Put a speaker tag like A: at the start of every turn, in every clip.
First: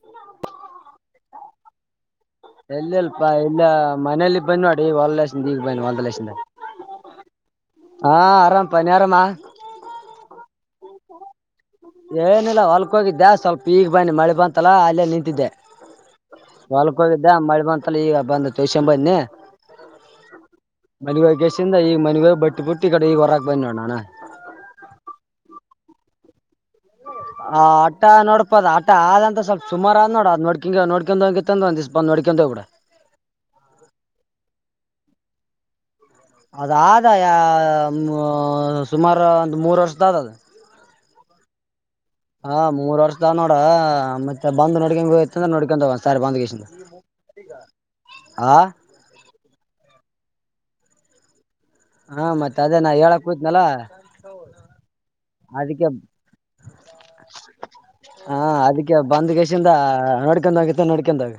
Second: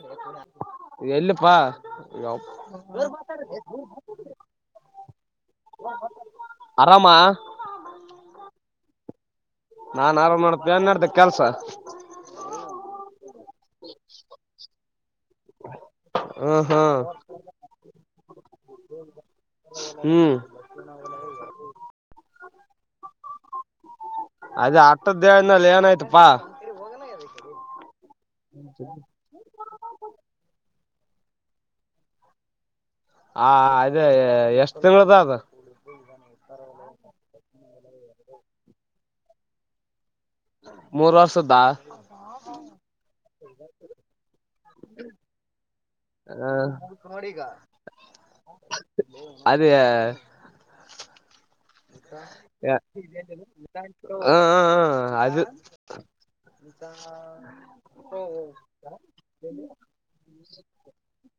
A: ಹ ಕೂಡ
B: ಎಲ್ಲ ಅಲ್ಪಾ ಇಲ್ಲ ಮನೇಲಿ ಬಂದವಾಡ ಈ ಹೊಲ್ಲಸ ಈಗ ಬನ್ವಾ ಮಂದುಲ ಲಕ್ಷದ
A: ಆರಾಮಾ
B: ಹಾ ಆರಾಮ ಪನ ಆರಾಮ
A: ನಾನ್ ಆರಾಮ್ ಮಾಡತ ಏನ್ ಮಾಡಡ್ದ ಕೆಲ್ಸ
B: ಏನಿಲ್ಲ ಹೊಲ್ಕ್ ಹೋಗಿದ್ದ್ಯಾ ಸ್ವಲ್ಪ ಈಗ ಬನ್ನಿ ಮಳೆ ಬಂತಲ್ಲಾ ಅಲ್ಲೇ ನಿಂತ ಿದ್ದೆ
A: ಹ್ಮ
B: ಹೊಲ್ಕ್
A: ಹ್ಮ್
B: ಹೋಗಿದ್ದೆ ಮಳಿ ಬಂತಲ್ಲ ಈಗ ಬಂದ ಚೋಸಂಬನ್ನಿ
A: ಹ್ಮ್
B: ಮಲ್ಲಿಗ ಗಸಿಂದ ಈಗ ಮನಗ ಬಟ್ಟಿ ಬುಟ್ಟಿ ಈ ಕಡೆ ಈಗ ಹೊರಕ್ ಬಂದಿ ನೋ ನಾನ
A: ಅದು ಆ ಅಧ್ಯ ಉಾಯತ್ಪ್ಪ
B: ಆ ಆಟ ನೋಡಪದ ಆಟ ಆದಂತ ಸ್ವಲ್ಪ್ ಸುಮಾರ ಆದ ನೋಡ ಅ್ ನೋಡ್ಕಿಂಗ ನೋ ಕೆತ್ತಂತಪಂದು ಅಡಿಕಂತ ಕೂಡ
A: ಹ ಅದೇ ಎಷ್ಟ್ ತಿಂಳದ ಅದು
B: ಅದ ಸುಮಾರು ಒಂದು ಮೂರ್ ವರ್ಷ ದ
A: ಮೂರ್ ವರ್ಷದ್ದ
B: ಹ ಮೂರ್ ವರ್ಷದ ನೋಡ ಮತ್ತೆ ಬಂದು ನೋಡ್ೊಂಡಗೆ ಹಯ ನೋಡ್ಕೊಂಡ
A: ಹ
B: ಆ
A: ಅದೇ ಹ
B: ಹಾ ಮತ್ತ ಅದೇ ನಾ ಹೇಳಕ್ ಕೂತ್ನಲ್ಲ
A: ಹಾ ಅದು
B: ಅದಕ್ಕೆ
A: ಇತ್ತ
B: ಹಾ ಅದಕ್ಕೆ ಬಂದ್ಗೇಶಿಂದ ನೋಡ್ಕೊಂಡ ಹೋಗತ್ತ ನೋಡ್ಕೊಂಡಾಗ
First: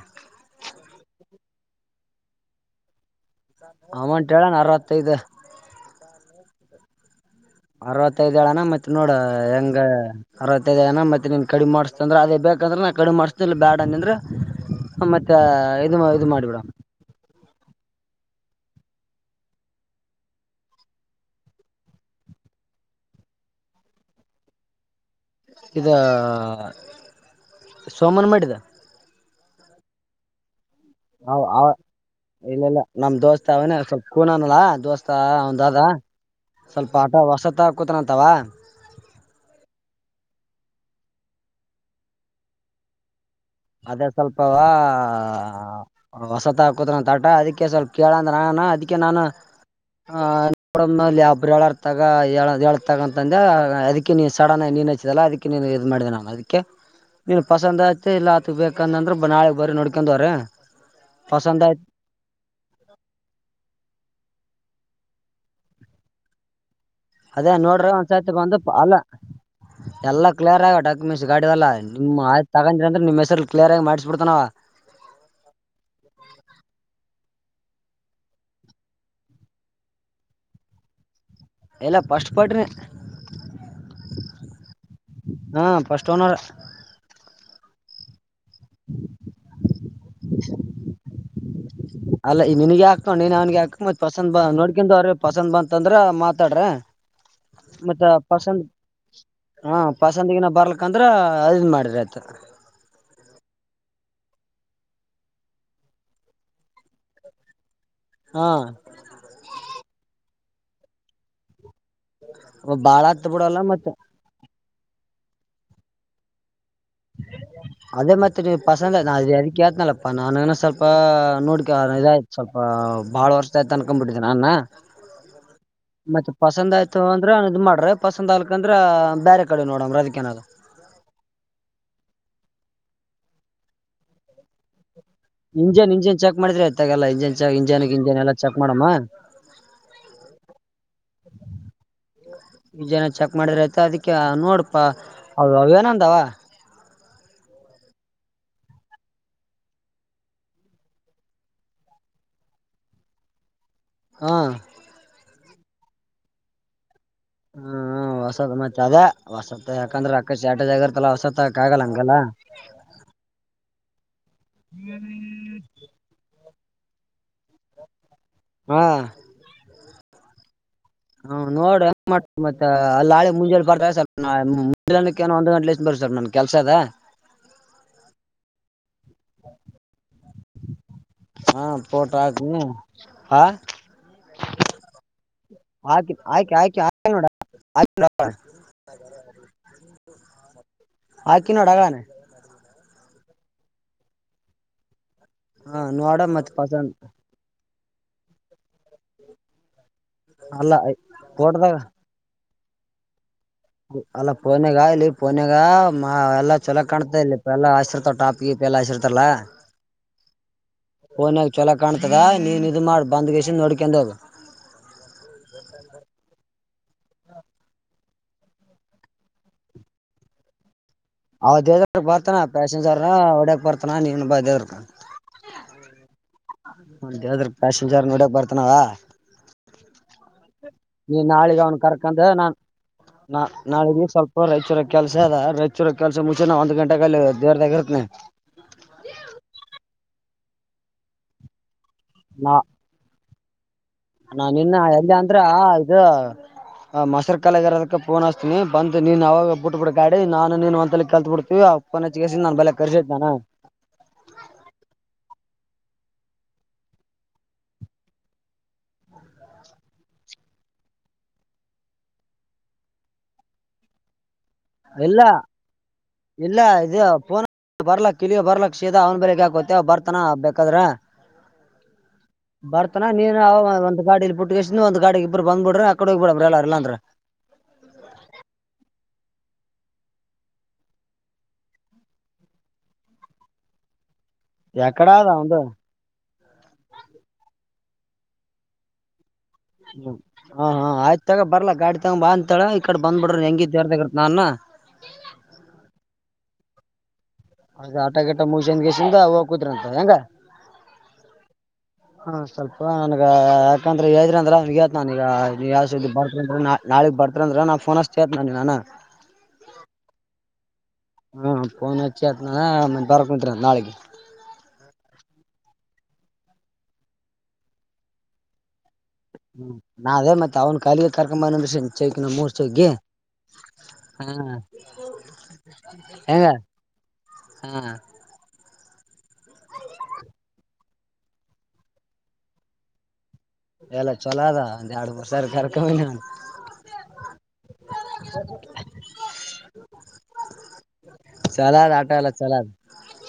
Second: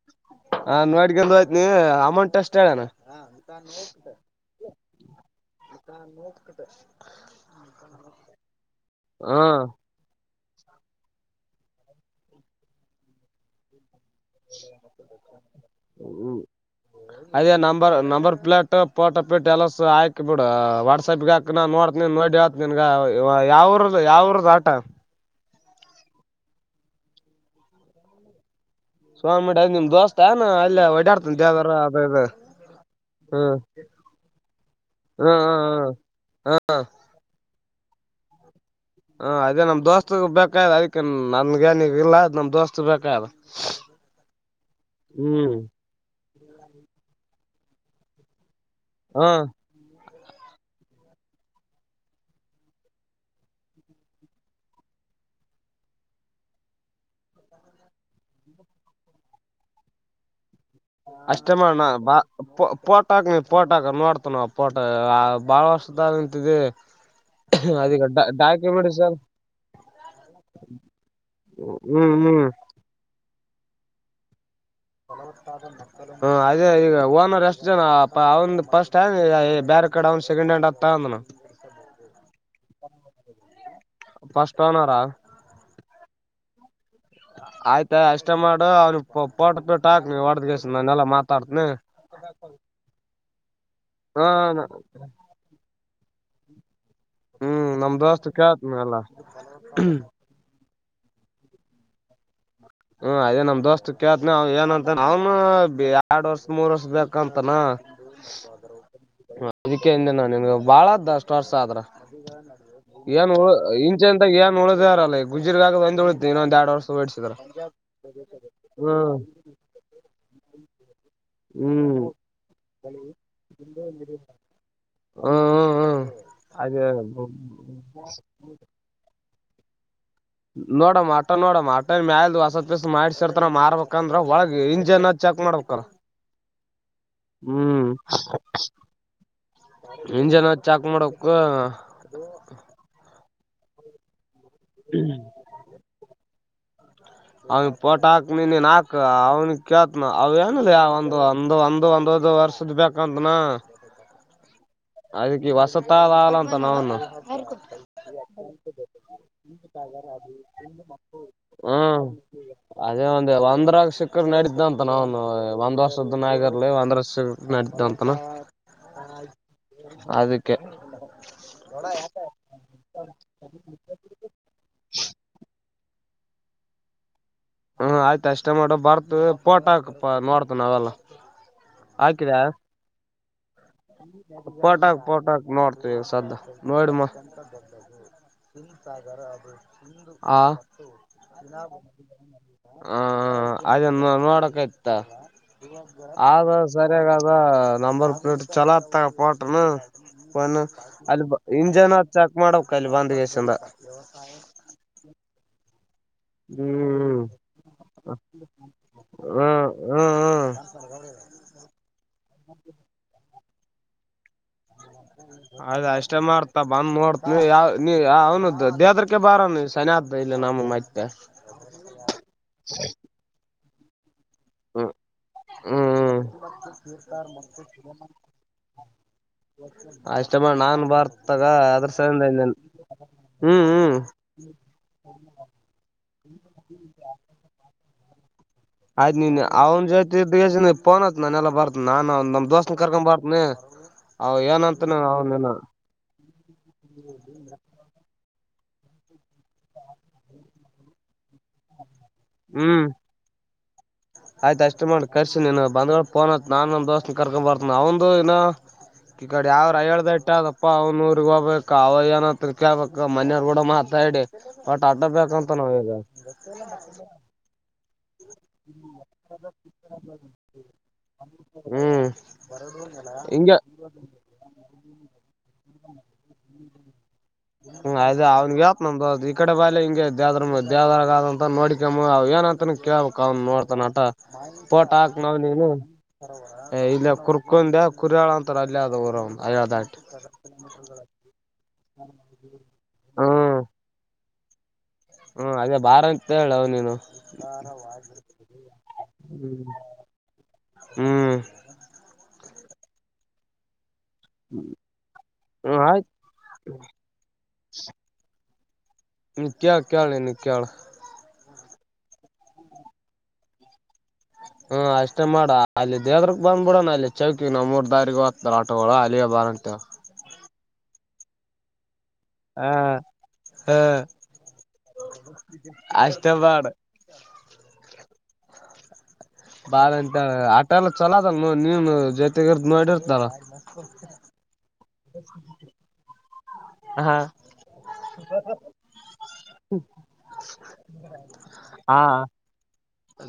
A: ಹ ನೋಡ್ಗ ಹಯ್ತ ನೀ ಅಮೌಂಟ್ ಎಷ್ಟ್ ಹೇಳಣ
B: ಅಮಂ ಹೇಳಣ ಅರವತ್ತು
A: ಅದಾ ನೋದದೆ
B: ಅರವತ್ತೈದ್ ಳನಾ ಮತ್ತ್ ನೋಡ
A: ಹ
B: ಹೆಂಗ ಅರತದೇನ ಮತ್ತ ನೀನ್ ಕಡಿಮ ಮಾಡತ ಅ್ರ ಅದ ಬೇಕಂದ್ರ ನ ಕಡಿಿ ಮಾಡ್ತತಿಿಲ್ಲ ಬ್ಯಾಡ ಅನ ಅ್ರೆ ಇದು
A: ಹ್ಮ
B: ಮಾಡಿಬಿಡ
A: ಅದ ನಂಬರ್ ನಂಬರ್ ಪ್ಲೇಟ್ ಪೋಟೋ ಪಿಟ್ ಎಲ್ಲ ಹಯಕ ಬಿಡು ವಾಟ್ಸಪ್ಗ ಹಾಕ ನ ನೋಡ್ತಿ ನೋಡಿತ್ನ್ಗ ಯಾವ್ರದ್ದ ಯಾವ್ರದ ಆಟ
B: ಇದ ಸೋಮನ್ ಮಾಡಿದ
A: ಸೊಮ್ಯಡ ಅದು ನಿಮ್ ದೋಸ್ತಾ ಇ ಓಡಾಡ್ತ ಅ
B: ಇಲ್ಲ ಇಲ್ಲ ನಮ್
A: ಹ
B: ದೋಸ್ತ ಅವನೇ ಸ್ವಲ್ಪ ಕೂನನಲ್ಲ ದೋಸ್ತ
A: ಹ
B: ಅವಂದದ
A: ಹಾ
B: ಸ್ವಲ್ಪ ಆಟ ವಸತ್ತ ಹಾಕತನ ಅಂತಾವ
A: ಹ ಅದೇ ನಮ ದೋಸ್ತ್ ಬೇಕ್ ಅದಕ್ಕೆ ನನ್ಗ ಏನಗ ಇಲ್ಲ ಅ್ ನಮ್ ದೋಸ್ತ್ ಬೇಕ್
B: ಅದೇ ಸ್ವಲ್ಪವಾ ಹೊಸತ್ ಹಾಕುದ್ರ ತಾಟ ಅದಿಕ್ಕೆ ಅದಕ್ಕೆ ಸ್ವಲ್ಪ ಕೇಳಂದ್ರೆ ನಾನ ಅದಕ್ಕೆ ನಾನು
A: ಹ್ಮ
B: ಆ ನೋಡಲ್ಲಿಬ್ರು ಹೇಳರ್ತಾಗ ಹೇಳತಗ ಅಂತಂದ ಅದಕ್ಕೆ ನೀ ಸಡನ್ ಆಗಿ ನೀನ್ ಅದಕ್ಕೆ ಇ ಮಾಡಿದೆ ಅದಕ್ಕೆ ನೀನು ಪಸಂದ ಆಯತ ಇಲ್ಲ ಇ ಬೇಕಂದಂದ್ರ ಬನಳೆ ಬಂದ ನೋಡ್ಕೊಂಡವ್ರ
A: ಅಷ್ಟೇ ಮಾಡಣ ಬಾಫೋಟಾಕ್ ನೀ ಪೋಟಟ್ ಹಾಕ ನೋಡ್ತಾನ ಪೋಟ ಬಾಳ ವರ್ಷದ ಅಂತಿದೆ
B: ಅದೇ ನೋಡ್ರಿ ಒಂದ್ಸೈತಿ ಒಂದು ಅಲ್ಲ
A: ಸರ್
B: ಎಲ್ಲ ಕ್ಲಿಯರ್ ಆಗ ಡಾಕ್ಯುಮೆಂಟ್ಸ್ ಗಾಡಿೆಲ್ಲ
A: ಹ್ಮ್
B: ನಿಮ್ಮ
A: ಹ್ಮ್
B: ಆಯ್ ತಗೊಂಡಿ ಅಂದ್ರ ನಿಮ್ಮ ಹೆಸರು ಕ್ಲಿಯ ಆಗ ಮಾಡಿಸ್ಬ ಬಿಡ್ತಾನವ
A: ಹ ಅದೇ ಈಗ ಓಮರ್ ಜ ಅವ್ನ್ ಫಸ್ಟ್ ಹ್ಯಂಡ್ ಬೇರೆ ಕಡೆ ಅವನು ಸೆಕೆಂಡ್ ಹ್ಯಾಂಡ್ ಹತ್ತಂದನ
B: ಎಲ್ಲ ಪಸ್ಟ್ ಪಡ್ರಿ
A: ಫಸ್ಟ್ ಹನಾರಾ
B: ಹಾ ಫಸ್ಟ್ ಓನರ್
A: ಆಯ್ತು ಷ್ಟ ಇಷ್ಟ ಮಾಡು ಅವ್ನ ಪೋಟ ಬಿಟ್ಟಾಕ್ ನೀ ಹೊಡದಗೆಸ ನಾನೆಲ್ಲಾ ಮಾತಾಡ್ತನಿ
B: ಅಲ್ಲ ಈ ನನ್ಗ ಹಾಕೊಂಡ ನೀನ್ ಅವನ್ಿಗೆ ಹಾಕ ಮತ್
A: ಹಾ
B: ಪಸಂದ ಬ ನೋಡ್ಕೊಂಡು ಅವ್ರ ಪಸಂದ್ ಬಂತ ತಂದ್ರ ಮಾತಾಡ್ರ
A: ಹ್ಮ್ ನಮ್
B: ಮತ್ತ
A: ದೋಸ್ತ್
B: ಪಸಂದ್
A: ಕೇಳ್ತನಲ್ಲ
B: ಹಾ ಪಸಂದಗಿನ ಬರ್ಲ ಕಂದ್ರೆ ಅದು ಮಾಡಿರತ
A: ಹ್ಮ್ ಅದೇ ನಮ್ ದೋಸ್ತ್ ಕೇತನ ಅವ ಏನಂತ ಅವನು ಎರಡ್ ವರ್ಷ ಮೂರ್ ವರ್ಷ ಬೇಕಂತನ
B: ಹಾ
A: ಇದಕ್ಕೆ ನ ನಿನ್ಗ ಬಾಳದ್ದಷ್ಟ ವರ್ಸ ಆದ್ರ
B: ಬಾಳ ಆತ್
A: ಏನ್ ಉಳು
B: ಬಿಡಲ್ಲ ಮತ್
A: ಇಂಚೆಂತಾಗ ಏನ್ ಉಳ್ದಾರಲ್ಲಲ್ಲಿ ಗುಜಿರ್ಗ ಆಗ ಒಂದ ಉಳಿತ ಇನ್ನೊಂದ್ ಎರಡ್ ವರ್ಷ ಿಸಿದಿದ್ದಾರೆ
B: ಅೇ ಮತ್ೆ ನೀ ಪಸಂದ ನಾ ಅ ಅದಕ್ಕೆೇತನಲ್ಲಪ್ಪ ನಾನು ಸ್ವಲ್ಪ ಸ್ಪ ನೋಡ್ಕ
A: ಹ್ಮ್
B: ಇದಾಯ್ತ್ ಸ್ವಲ್ಪ ಬಾಳ ವರ್ಷಯತ ಅನ್ಕೊ್ಬಿಟ್ಟಿದನ ಅನ್ನ
A: ಹ್ಮ್ ಹ್ಮ್
B: ಮತ್ತೆ ಪಸಂದ
A: ಅದೇ
B: ಆಯ್ತು ಅಂದ್ರನ್ ಇದ್ ಮಾಡ್ರಿ ಪಸಂದ್ ಆಲ್ಕ ಅಂದ್ರ ಬೇರೆ ಕಡೆ ನೋಡಂಗ್ರ ಅದ
A: ನೋಡಮ್ಮ ಆಟ ನೋಡಮ್ಮ ಆಟ ಮ್ಯಲ್ ಹಸಸ್ ಮಾಡಸರ್ತ ಮಾರ್ಬೇಕಂದ್ರ ಒಳಗ ಇಂಜನ್ ಚೆಕ್ ಮಾಡ್ಬೇಕಲ್ಲ
B: ಇಂಜಿನ್ ಇಂಜಿನ್ ಚೆಕ್ ಮಾಡಿದ್ರೆ ಇತ್ತಾಗೆಲ್ಲಾ ಇಂಜನ್ ಚಕ್ ಇಂಜನ್
A: ಹ್ಮ್
B: ಇಂಜಿನ್ ಎಲ್ಲಾ ಚೆಕ್ ಮಾಡಮ್ಮ
A: ಇಂಜನ್ ಚಾಕ್ ಮಾಡಕ್
B: ಇಂಜನ್ ಚೆಕ್ ಮಾಡಿದ್ರ ಆಯ್ತ ಅದಕ್ಕೆ ನೋಡಪಾ ಅವ್ಯಾನಂದವ
A: ನೀ ನಾಕು ಅವ್ನ ಕೇತ ಅವೇನದ ಒಂದು ಒಂದು ಒಂದು ಒಂದ ಒ ವರ್ಷದ ಬೇಕಂತ ಹಾ
B: ಹಾಂ
A: ಅದಕ್ಕೆ ವಸತಾದ ಆಾಲಂತ ನವುಣ
B: ಹಾ ಹ ಹೊಸದ ಮತ್ತೆ ಅದ ಹೊಸತ್ತ ಯಾಕಂದ್ರೆ ಅಕ್ಕ ಆಟಜ್ ಆಗರ್ತ್ತಲ್ಲ ಹೊಸತ್ ಹಾಕ ಆಗಲ್ಲ ಹಂಗಲ್ಲ
A: ಒಂದ ಒಂದರಾಗ ಶಕ್ಕರ್ ನಡತ ಅಂತ ನಾವ ಒಂದು ಒಂದ್ ವರ್ಷದ ನಗ ಲ್ಲ ಒಂದ್ರಸ್ ನಡತ ಅಂತನ
B: ಹಾ
A: ಅದಕ್ಕೆ
B: ಹ್ ನೋಡ್ರ ಮಾಡ ಮತ್ತೆ ಅ ಹಾಿ ಮುಂಜೆ ಪರ್ ಮುಂಜೆ ಒಂದ್ ಗಂಟೆಷ್ಟ ಬರ ಸರ್ ನನ್ನ ಕೆಲಸ ಅದ
A: ಹ್ಮ ಆಯ್ತ ಅಷ್ಟೇ ಮಾಡೋ ಬರ್ತ ಪೋಟ ಹಾಕಪ್ಪ ನೋಡ್ತ ನಾವೆಲ್ಲ
B: ಹಾ ಫೋಟೋ
A: ಹಾಕಿದ್ಯಾ
B: ಹಾಕ್ನಿ ಹಾ
A: ಪೋಟಾಕ್ ಪೋಟಕ್ ನೋಡ್ತ ಈಗ
B: ಹಾಕಿ
A: ಸ್ದ
B: ಹಾಕಿ ಹಾಕಿ
A: ನೋಡಿಮೂ
B: ಹಾಕಿ ನೋಡ
A: ಆ
B: ಹಾಕಿ ನೋಡ ಆಗನೆ
A: ಹ ಅದ ನೋಡಕಯ್ತ
B: ಹ ನೋಡ
A: ಅದ
B: ಮತ್ ಪಸಂದ್
A: ಸರಿಯಾಗದ ನಂಬರ್ ಪ್ಲೇಟ್ ಚಲೋ ತ ಪೋಟ್ನು
B: ಅಲ್ಲ
A: ಅಲ್ಲಿ
B: ಫೋಟೋದಾಗ
A: ಇಂಜನ್ ಚಕ್ ಮಾಡ ಅಲ್ಲಿ ಬಂದಕೆಸಿಂದ
B: ಅಲ್ಲ ಪನಗ ಇಲ್ಲಿ ಪನಾಗ ಎಲ್ಲ ಚೊಲೋ
A: ಹ್ಮ್
B: ಕಾಣ್ತ ಇಲ್ಲಿ ಇ ಎಲ್ಲಾ ಹಸಿರ್ತಾವ ಟಾಪಿಗೆ ಇ ಎಲ್ಲ ಹಸಿರ್ತಲ್ಲ
A: ಹ್ಮ್ ಹ್ಮ್ ಹ್ಮ್
B: ಫೋನ್ಾಗ ಚೊಲೋ ಕಾಣ್ತದ ನೀನು ಇದು ಮಾಡ ಬಂದ್ಗೇಸ ನೋಡ್ಕಂಡೋಗ
A: ಅದ ಅಷ್ಟ ಮಾರತ ಮತ್ತ ಬಂದ್ ನೋಡ್ತ ನೀ ಯಾವ ನೀ ಅವ್ನದದು ದೇದ್ರೆ ಬರ ನೀ ಸನಯ ಇಲ್ಲಿ ನಮ ಮತ್ತೆ
B: ಅವ ದೇ ಬರ್ತಾನ ಪ್ಯಾಸೆಂಜರ್ ಒಡಕ್ ಬರ್ತಾನ ನೀವ ಬ ದೇವರ್ಕಾ ಬರ್ತಾನವ
A: ಅಷ್ಟಮ ನಾ
B: ನೀ
A: ಬಾರ್ತಗ
B: ನಾಳಿಗೆ ಅವ್ನ್
A: ಅದ್ರ [unintelligible]
B: ಕರ್ಕಂದ
A: ನೀನು
B: ನಾನ್ ನಾ ನಾಳ ಸ್ವಲ್ಪ ರೈಚೂರ ಕೆಲ್ಸ ಅದ ರೈಚೂರ ಕೆಲ್ಸ ಮುಂಚೆನ ಒಂದ್ ಗಂಟೆಗ ಅ ದೇವರತಾಗ ಇರ್ತೀನಿ
A: ಆಯ್ತು ನೀನ್ ಅವ್ನ ಜೊತಿ ಇದ ಪೋನ್ತ್ ನಾನಲ್ಲ ಬರ್ತನ ನನ್ ಅವ ನಮ ದೋಸ್ತನ ಕರ್ಕೊ ಬರ್ತನಿ ಅವ
B: ನಾನ ಇನ್ನ
A: ಏನಂತ
B: ಎಲ್ಲಿ ಅಂದ್ರ
A: ಅವನನ
B: ಇದು ಮೈಸೂರು ಕಾಲೇಜು ಇರೋದಕ್ಕ ಪಫೋನ್ ಅಷ್ಟ ನೀ ಬಂದಿ ನೀನ್ ಅವಾಗ ಬಿಟ್ಬಿಡ್ ಗಾಡಿ ನಾನು ನೀನ್ ಒಂದಂತಲ್ಲಿ ಕಲ್ತ್ ಬಿಡ್ತೀವಿ ಫೋನ್ ಹಚ್ಚಿ ನಾನ ಬಲ್ಲ ಕರ್ಸಯ್ತಾನಾ
A: ಆಯ್ತಾ ಅಷ್ಟು ಮಾಡಿ ಕರ್ಸಿ ನೀನು ಬಂದ ಫೋನ್ ಹಾಕು ನಾ ನಂದ ದೋಸ್ತ್ನ ಕರ್ಕೊ ಬರ್ತನ ಅವನು ಇನ ಈ ಕಡೆ ಯಾವ್ರ ಏಳು ಬೆಟ್ಟ ಅದಪ್ಪ ಅವ್ನೂಊರ್ಗ್ ಹೋಗ್ಬೇಕಕ್ ಅವ ಏನತ್ರ ಕೇಳ್ಬೇಕ ಮನೆಯವರ್ ಕೂಡ ಮಾತಾಡಿ ಹ ಟಾಟಾ
B: ಇಲ್ಲ
A: ಬೆಕ್ ಅಂತ ನಮಿಗೆ
B: ಇಲ್ಲಿಗ ಬರ್ಲಕ್ಷೀದ ಅವ್ನ್ ಬೇಗ್ ಹಾಕೋತ್ತ ಅವ ಬರ್ತಾನ ಬೇಕಾದ್ರ
A: ಹ್ಮ್
B: ಬರ್ತಾನ ನೀನ್
A: ಹಿಂಗೆ
B: ಅವ ಒಂದ್ ಗಾಡಿಲಿ ಪುಟ್ಟಗಿಸ ಒಂದ ಗಾಡಿ ಇಬ್ಬಬ್ರ ಅಕಡೆ ಹೋಗ್ಬೇಡನ ಎಲ್ಲ ಎಲ್ಲ ಅಂದ್ರ
A: ಹ್ಮ ಆಯ್ದ ಅವನ್ಗೆತ್ ನಮ್ದ ಅದಿ ಈ ಕಡೆ ಬಾಲಿ ಹಿಂಗೆ ದೇವ್ರ ದೇವದ್ರಗ ಆದಂತ ನೋಡಿಕಮ್ಮ ಅವ್ ಏನ ಅಂತಾನ ಕೇಳ್ಬೇಕಕ್ ಅವ ನೋಡ್ತಾನ ಅಟ ಪೋಟ
B: ಯಾಕಡ
A: ಹಾಕ್
B: ಅದ
A: ನೋಡು
B: ಅವಂದು
A: ನೀನು ಇಲ್ಲ ಕುರ್ಕೊಂಡಬೇಕು ಕುರಿಯಾಳ ಅಂತಾರೆ ಅಲ್ಲಿ ಅದು ಊರು
B: ಹ ಹಾ ಆಯ್ತ ತಗ ಬಲ್ಲ ಗಾಡಿ ತಗಬ ಅಂತಳ ಈ ಕಡೆ ಬಂದ್ ಬಿಡ್ರಿ ಹೆಂಗಿದ್ರೂ ತೋಟದಲ್ಲಿ ನನ್ನ
A: ಹ್ಮ ಅದೇ ಬಾರ ಅಂತ ಹೇಳ ಅವ ನೀನು
B: ಅದ ಆಟಗಿಟ ಮುಗಿಸ್ಕಂದ ಗಿಸ್ಕಂದ ಹೋಗ ಕೂದ್ರಂತ ಹೆಂಗ
A: ಹ್ಮ್
B: ಹಾ ಸ್ವಲ್ಪ ನನ್ಗ ಯಾಕಂದ್ರ ಹೇಳಿದ್ರಂದೆ ನನ್ ಈಗ ನೀ
A: ಹ್ಮ್ ಆಯ್ತು
B: ಯಾವ ಬರ್ತೀನಿ ನಾಳೆ ಬರ್ರ ಅಂದ್ರ ನನ್ನಾ ಫೋನ್ ಹಚ್ಚಿ ನಾನ
A: ಇಲ್ಲಿ ಕೇಳ ಇಲ್ಲಿ ಕೇಳ್
B: ಹ್ಮ ಫೋನ್ ಹಚ್ಚಿ ಆತ್ನ ಮ ಬರ್ಕೊಂತರ ನಾಳಿಗೆ
A: ಹ್ಮ ಅಷ್ಟೇ ಮಾಡ ಅಲ್ಲಿ ದೇವ್ರಕ್ ಬಂದ್ಬಿಡಣ ಅಲ್ಲಿ ಚೌಕಿ ನಾವ್ ಮೂರ್ ದಾರಿಗೆಗ್ ಹೊತ [unintelligible] ಅಲ್ಲಿಗೆ ಬಾರಂತೆ
B: ನಾವೇ ಅವ್ನ ಮತ್ ಕಾಲಿ ಕರ್ಕೊಂಡ್ ಬಾ ಏಂದ [unintelligible] ಮೂರು
A: ಹಾ
B: [unintelligible]
A: ಹ
B: ಹ್ಮ್
A: ಅಷ್ಟೇ
B: ಹೆಂಗ
A: ಬಾಡ
B: ಹ್ಮ್
A: ಬಾಳ ಅಂತ ಆಟ ಎಲ್ಲ ಚಲೋದಲ್ ನೀನು ಜೊತೆಗಿರ್ ನೋಡಿರ್ತಲ್ಲ
B: ಎಲ್ಲ ಚಲೋದ ಒಂದ ಎರಡು ವರ್ಷ ಕರ್ಕ
A: ಹಾ
B: ಚಲೋ ಅದ
A: ಹಾ
B: ಆಟೋ ಎಲ್ಲ ಚಲೋ ಅದ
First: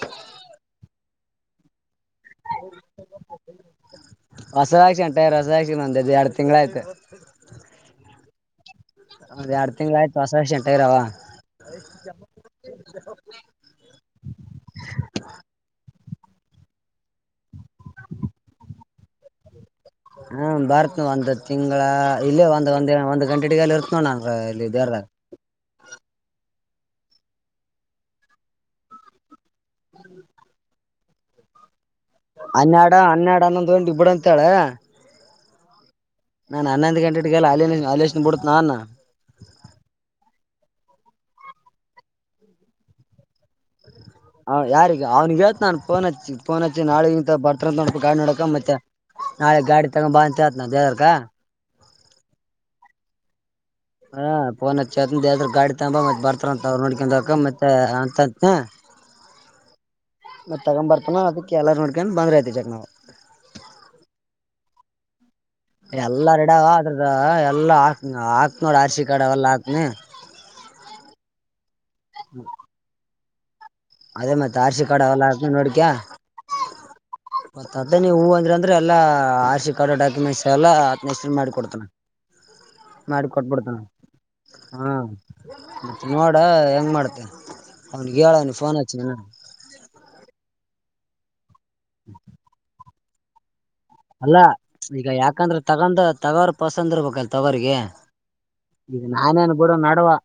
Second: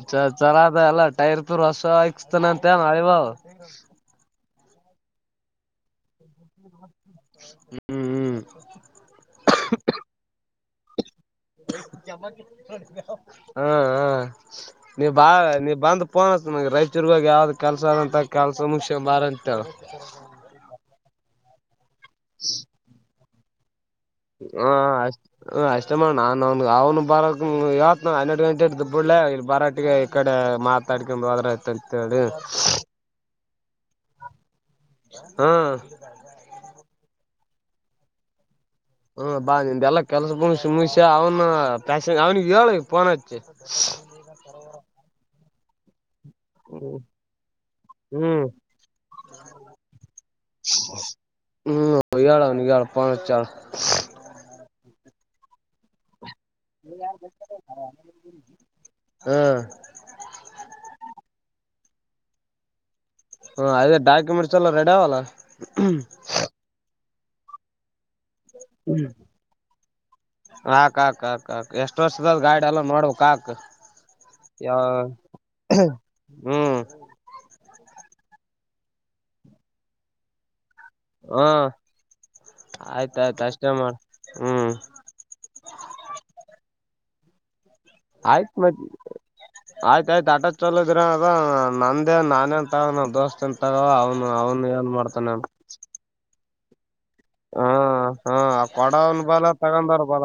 A: ಚಲೋ ಆದ ಎಲ್ಲ [unintelligible] ಹೊಸ ಇಕ್ಸ್ತಾನ ಅಂತ ಅ ಬಾವ
B: ಹೊಸದಾಕ್ಷಿ ಅಂಟೆ ರಸದಾಕ್ಷಿ ಬಂದಿದ್ದು ಎರಡು ತಿಂಗಗಳ ಆಯ್ತು
A: ಹ್ಮ್ ಹ್ಮ್
B: ಒಂದು ಎರಡ್ ತಿಂಗ್ಳ ಆಯ್ತು ಹೊಸ ಶ ಎಂಟಗರಾವ
A: ಹಾ ಹಾ ನೀ ಬಾ ನೀ ಬಂದ ಫೋನ್ ಹಚ್ಚು ಮಗ ರೈಚರ್ಗಾಗ ಯಾವ್ದು ಕೆಲಸ ಅಂತ ಕಲಸ ಮುಗಿಸಿಕೊಂಡುಬಾರ ಅಂತೇಳ
B: ಹ್ಮ ಬರ್ತ್ ಒಂದ್ ತಿಂಗಳ ಇಲ್ಲೇ ಒಂದ್ ಒಂದ ಒಂದ್ ಗಂಟೆ ಅಲ್ಲಿ ಇರ್ತ
A: ಹು ಹೂ ಆಯ್ತು [unintelligible] ನಾನು ಅವನಿಗೆ ಅವ್ನು ಬರೋಕ್ಕೆ ನೀನು ಹನ್ನೆರಡು ಗಂಟೆ ಬಿಟ್ಬಿಡ್ಲ ಇಲ್ಲಿ ಬರಾಟ್ಟಿಗೆ ಈ ಕಡೆ ಮಾ ತಕೊಂಡಂಬದ್ರತ
B: ಹನ್ನೆಡ ಹನ್ನೆರಡ ಅನ್ನೊಂದ ಗಂಟೆ ಗೆ ಬಿಡು ಅಂತೇಳ
A: ಹ್ಮ
B: ನಾನ್ ಹನ್ನೊಂದು ಗಂಟೆಟ್ಟಗೆಲ್ಲ [unintelligible] ಬಿಡು ನಾನ
A: ಹ್ಮ ಬಾ ನಿಂದ ಎಲ್ಲಾ ಕೆಲ್ಸ ಮುಗ್ಸಿ ಮುಗ್ಸಿ ಅವ್ನ ಪ್ಯಾಸೆಂ ಅವ್ನಿಗೆ ಹೇಳು ಫೋನ್ ಹಚ್ಚಿ
B: ಹ ಯಾರಿಗೆಗ ಅವ್ನಿಗೆ ಹೇಳ್ತೀನಿ ನಾನ್ ಫೋನ್ ಹಚ್ಚಿ ಫೋನ್ ಹಚ್ಚಿ ನಾಳೆಗಿಂತ ಬರ್ತಂತ ನೋಡ್ ಗಾ
A: ಹ್ಮ್
B: ನೋಡಕ ಮತ್ತೆ ನಾಳೆ ಗಾಡಿ ತಗೊ ಬ ಅಂತ ಹೇಳ್ತಿನಿ ಡ್ರೈವರ್ಕ
A: ಹ್ಮ ಯಳ ನೀ ಯಳ ಪ ಚಲ್
B: ಹ ಪೋನ್ ಹ ಗಾಡಿ ತಂಬ ಮತ್ತತ್ ಬರ್ತ ತ್ರಂತ ಅವ್ರು ನೋಡ್ಕಕ ಮತ್ತೆ ಅಂತ
A: ಹ್ಮ್
B: ಮತ್ತ ತಗೊ ಬರ್ತಾನ ಅದಕ್ಕೆ ಎಲ್ಲಾರ ನೋಡ್ಕೊಂಡ್ ಬಂದ್ ಐತಿ ಚಕ್ ನಾವ್
A: ಹ ಅದ ಡಾಕ್ಯುಮೆಂಟ್ಸ್ ಎಲ್ಲ ರೆಡಿ ಆಲ್ಲ
B: ಎಲ್ಲ ರಡಾವ ಅದ್ರದ ಎಲ್ಲಾ ಹಾಕ್ ಹಾಕ್ ನೋಡಿ ಆರ್ಸಿ ಕಾಡೆ ಅವಲ್ಲ ಹತನೇ
A: ಕಾಕ್ ಕಾಕ್ ಕಾಕ್ ಎಷ್ಟ್ ವರ್ಷದ ಗಾಡಿ ಎಲ್ಲಾ ನೋಬೇಕು ಕಾಕ್
B: ಅದೇ ಮತ್
A: ಯ
B: ಆರ್ ಸಿ ಕಾರ್ಡ್ ಅವೆಲ್ಲ
A: ಹ್ಮ್
B: ಮತ್ತ ಅದೇ ನೀ ಹೂ ಅಂದ್ರ ಅಂದ್ರೆ ಎಲ್ಲಾ ಆರ್ಶಿ ಕಾರ್ಡ್ ಡಾಕ್ಯುಮೆಂಟ್ಸ್ ಎಲ್ಲಾ
A: ಹ
B: ಮಾಡಿ ಕೊಡ್ತಾನ ಮಾಡಿ
A: ಆಯ್ತಾಯ್ತು ಅಷ್ಟೇ
B: ಕೊಟ್ಬಿಡ್ತೇನ
A: ಮಾಡ ಹ್ಮ್
B: ಹಾ ಮ ನೋಡ ಹೆಂಗ ಮಾಡತೇ
A: ಆಯ್ತ ಮತ್ತ ಆಯ್ತ ಆಯ್ತ ಆಟಾ ಚಲಕ್ ಇದ್ರ ಅದ ನಂದೇ ನಾನೇ ಅಂತ ನ ದೋಸ್ತ್ ಅಂತ
B: ಅಲ್ಲ ಈಗ ಯಾಕಂದ್ರೆ ತಗೊಂಡ ತಗೋರ್ ಪಸಂದ ಇರ್ಬೇಕಲ್
A: ಹ
B: ತಗೋಿಗೆ
A: ಹಾ
B: ಇದು
A: ಕೊಡವನ್ ಬಲ
B: ನಾನೇನು ಗೂಡ
A: ತಗೊಂಡವ್ರ
B: ನಡುವ
A: ಬಲ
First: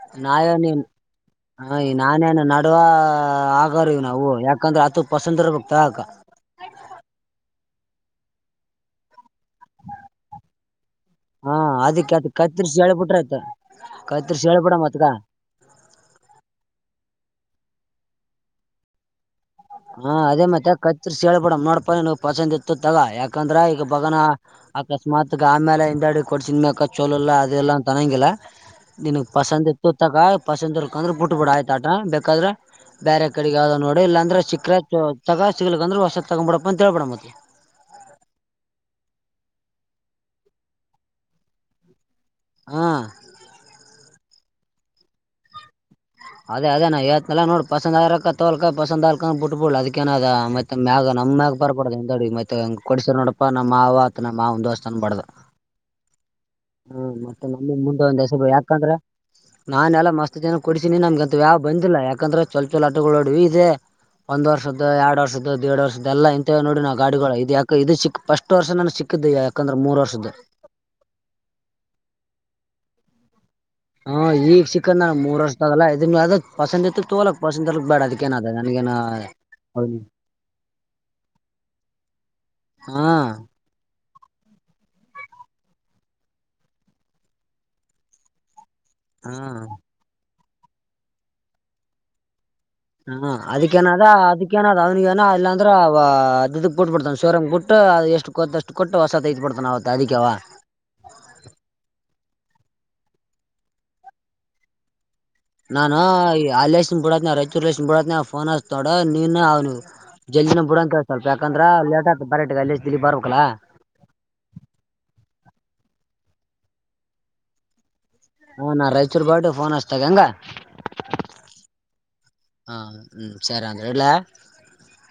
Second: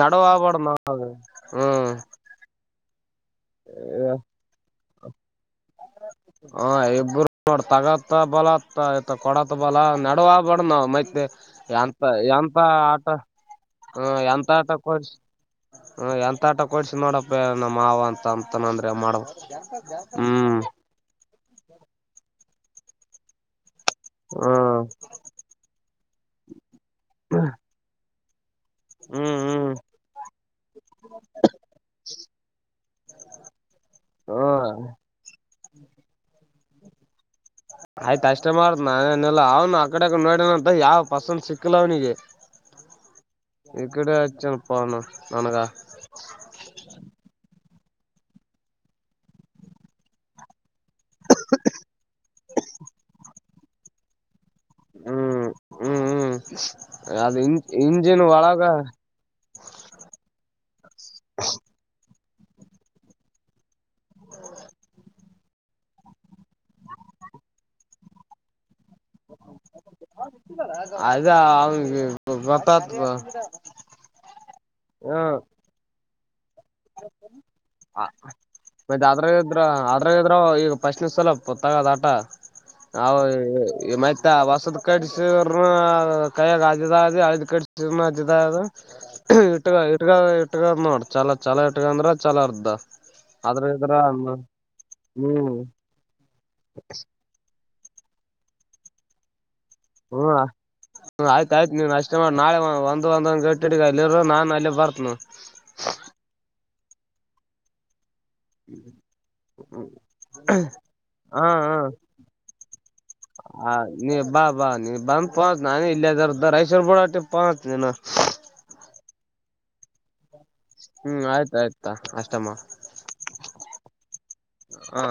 A: ನಡುವ ಆಗ್ಬಾರ್ದ
B: ನಾವೇನ
A: ನಾವ್
B: ಹ
A: ಹ್ಮ್
B: ನಾನೇನು ನಡುವ ಆಗ ನಾವು ಯಾಕಂದ್ರೆ ಅತ ಪಸಂದ
A: ಹ ಇಬ್ಬರು ಮಾಡತಗತ್ ತ್ತ ಬಲತ್ತ ಇತ ಕೊಡತ್ ಬಲ ನಡವ ಬಡ ನಾವ್ ಮೈ
B: ಹಾ
A: ಎಂತ
B: ಅದಕ್ಕೆ ಅದ್
A: ಎಂತ
B: ಕತ್ರಿಸಿ
A: ಆಟ
B: ಹೇಳ್ಬಿಟ್ರ ಆಯ್ತ
A: ಹ
B: ಕತ್ರಿಸಿ
A: ಎಂತ ಆಟ
B: ಹೇಳ್ಬಿಡಮ್
A: ಕೊಡ
B: ಅತ್ಗ
A: ಹ ಎಂತ ಆಟ ಕೊಡ್ಸ ನೋಡಪ್ಪ ನಮ್ಮ ಮಾವ ಅಂತ ಅಂತನಂದ್ರ ಮಾಡ ಹ್ಮ್
B: ಸೇಳ್ಬಿಡ ನೋಪ ನೀವು ಪಸಂದ್ ಇತ್ತು ತಗ ಯಾಕಂದ್ರೆ ಈಗ ಬಗನ
A: ಹ್ಮ್
B: ಅಕಸ್ಮಾತ್ಗ ಆಮೇಲೆ ಹಿಂದಾಡಿ ಕೊಡ್ಸನ್ ಮಕ ಚೋಲ ಎಲ್ಲ ಅದೆ ಎಲ್ಲ ಅ ತನ್ನಂಗಿಲ್ಲ ನಿನ
A: ಹ್ಮ್
B: ಪಸಂದ
A: ಹ್ಮ್
B: ಇತ್ತು ತಕ ಪಸಂದಿ ಇರ್ಕಂದ್ರೆ ಬಿಟ್ಟ ಬಿಡ ಆಯ್ತ ಆಟ ಬೇಕಾದ್ರೆ ಬೇರೆ ಕಡೆಗ್ ಯಾವ್ದದ್ ನೋಡ ಇಲ್ಲಾಂದ್ರೆ
A: ಹ್ಮ್
B: ಸಿಕ್ಕ್ರ ತಗ ಸಿಗಲಕ್ಂದ್ರ ವರ್ಷ ತಗೊಂಬ ಬಿಡಪ್ಪ ಅಂತ ಹೇಳಳ್ಬೇಡ ಮತ್ತ
A: ಆಯ್ತ ಅಷ್ಟೇ ಮಾಡತ ನಾನನಲ್ಲ ಅವ್ನು ಆ ಕಡೆಗ ನೋಡನ ಅಂತ ಯಾವ್ ಪಸಂದ ಸಿಕ್ಕಿಲ್ಲ ಅವ್ನಿಗೆ
B: ಹಾ
A: ಈ ಕಡೆಚನ ಪಣ ನನಗಾ
B: ಪಸಂದ ಆಕ್ಕ ತೋಲ್ಕ ಪಸಂದ ಆಳ್ಕ ಬಿುಬುಡ್ ಅದಕ್ಕಏನಾದದ ಮೆ ಮ್ಯಾಗ ನಮ್ಗ ಬರಬಡದುದಡ ಮತ್ತ ಕೊಡಸರ್ ನೋಡಪ್ಪಾ ನಮ್ಮ್ ಆವ ಆತನ ನ ಹಿಂದಸ್ತಾನ ಬಡದ
A: ಹ್ಮ್ ಹ್ಮ್ ಹ್ಮ್
B: ಹ್ಮ
A: ಅದು
B: ಮತ್ತೆ
A: ಇಂ
B: ನಮ್ಮಗ್ ಮುಂದೆ ಒಂದ
A: ಇಂಜಿನ್
B: ಹೆಸಬ
A: ಒಳಗ
B: ಯಾಕಂದ್ರೆ ನಾನ ಎಲ್ಲಾ ಮಸ್ತ್ ಜನ ಕೊಡಿಸೀನಿ ನಮ್ಗೆಂತ ಯಾವ್ ಬಂದಿಲ್ಲ ಯಾಕಂದ್ರೆ ಚೊಲ ಚೋಲ ಆಟಗಳೋಡವಿ ಇದೆ ಒಂದ್ ವರ್ಷದ ಎರಡ್ ವರ್ಷದ್ದ ದೇಡ್ ವರ್ಷದ ಎಲ್ಲ ಇಂತೇ ನೋಡಿ ನಾವು ಗಾಡಿಗಳು ಇದ ಯಾಕೆ ಇದು ಸಿಿಕ್ಫಸ್ಟ್ ವರ್ಷ ನ
A: ಅಯದಾ ಅವ ಬತತ್
B: ಹಾ ಈಗ ಚಿಕನ್ ನ ಮೂರ್ ವರ್ಷದಾಗಲ್ಲಾ ಇದನ್ ಅದ ಪಸಂದಿತ್ ತೋಲಕ್ ಪಸಂದಲಕ್ ಬೇಡ ಅದಕ್ಕ ಏನ ಅದ ನನಗೇನ
A: ಮತ್ತೆ ಅದ್ರಾಗ ಗೊತ್ತಾಗದ ಆಟ ನಾವವು ಹೊಸದ್ ಕಡಿಸರುನು ಕೈಯಾಗ ಅಜದದು ಅಳಿದ್ ಕಡಿಸ ಅದದು
B: ಹಾ
A: ಇಟ್ಗ ಇಟ್ಗ ಇಟ್ಕ ನೋಡ ಚಲ ಚಲ ಇಟ್ಕ ಅಂದ್ರ ಚಲ ಅರ್ದ
B: ಹಾ ಅದಕ್ಕೇನದ ಅದಕ್ಕೇನ ಅ ಅವ್ನಗ ಏ
A: ಹ್ಮ್
B: ಇಲ್ಲಾಂದ್ರ ಅದದಕ್ ಪಟ್ಬ ಬಿಡ್ತಾನ ಶೋರಮ ಕೊಟ್ಟು ಅದು ಎಷ್ಟು ಕೊಷ್ಟು ಕೊಟ್ಟ ಹೊಸ ತೈಡ್
A: ಹ್ಮ್ ಆಯ್ತ ಆಯ್ತು ನೀವ್ ನಷ್ಟ ಮಾಡ್ ನಾಳೆ ಒಂದ ಒಂದೊಂದ್ ಗಟ್ಟಿಗೆ ಅಲ್ಲಿರ ನಾನು ಅಲ್ಲಿ ಬರ್ತನ
B: ನಾನು ಅಲ್ಲಿಷ್ಟನ್ ಬಿಡಾತ್ನ ರಾಯಚೂರ್ಷ್ಟ ಬಿಡತ್ನ ಫೋನ್ ಹಾಸ್ತೋಡ ನೀನು ಅವ್ನು ಜಲ್ದಿನ ಬಿಡಂತೇಳ ಸ್ವಲ್ಪ
A: ಹಾ
B: ಯಾಕಂದ್ರ ಲೇಟ್ ಆತ ಬರಗ ಅಲ್ಲಿಷ್ಟಗ್ ಬರ್ಬೇಕಕ್ಲಾ
A: ಹ ನೀ ಬಾ ಬಾ ನೀ ಬಾ ಪಾ ನಾನ ಇಲ್ಲ ಜರ ದರಐಶ್ವರ ಬುಡಟೆ ಪಾಚ್ ನನು
B: ಹಾ ನಾನ್ ರಾಯಚೂರ್ ಬಾ ಫೋನ್ ಹಚ್ತಾಗ ಹಂಗ
A: ಹ್ಮ್ ಆಯ್ತ ಆಯ್ತಾ ಅಷ್ಟಮ್ಮ
B: ಹ ಹ್ಮ್ ಸರಿ ಅಂದ್ರ ಇಡ್ಲಾ
A: ಹಾ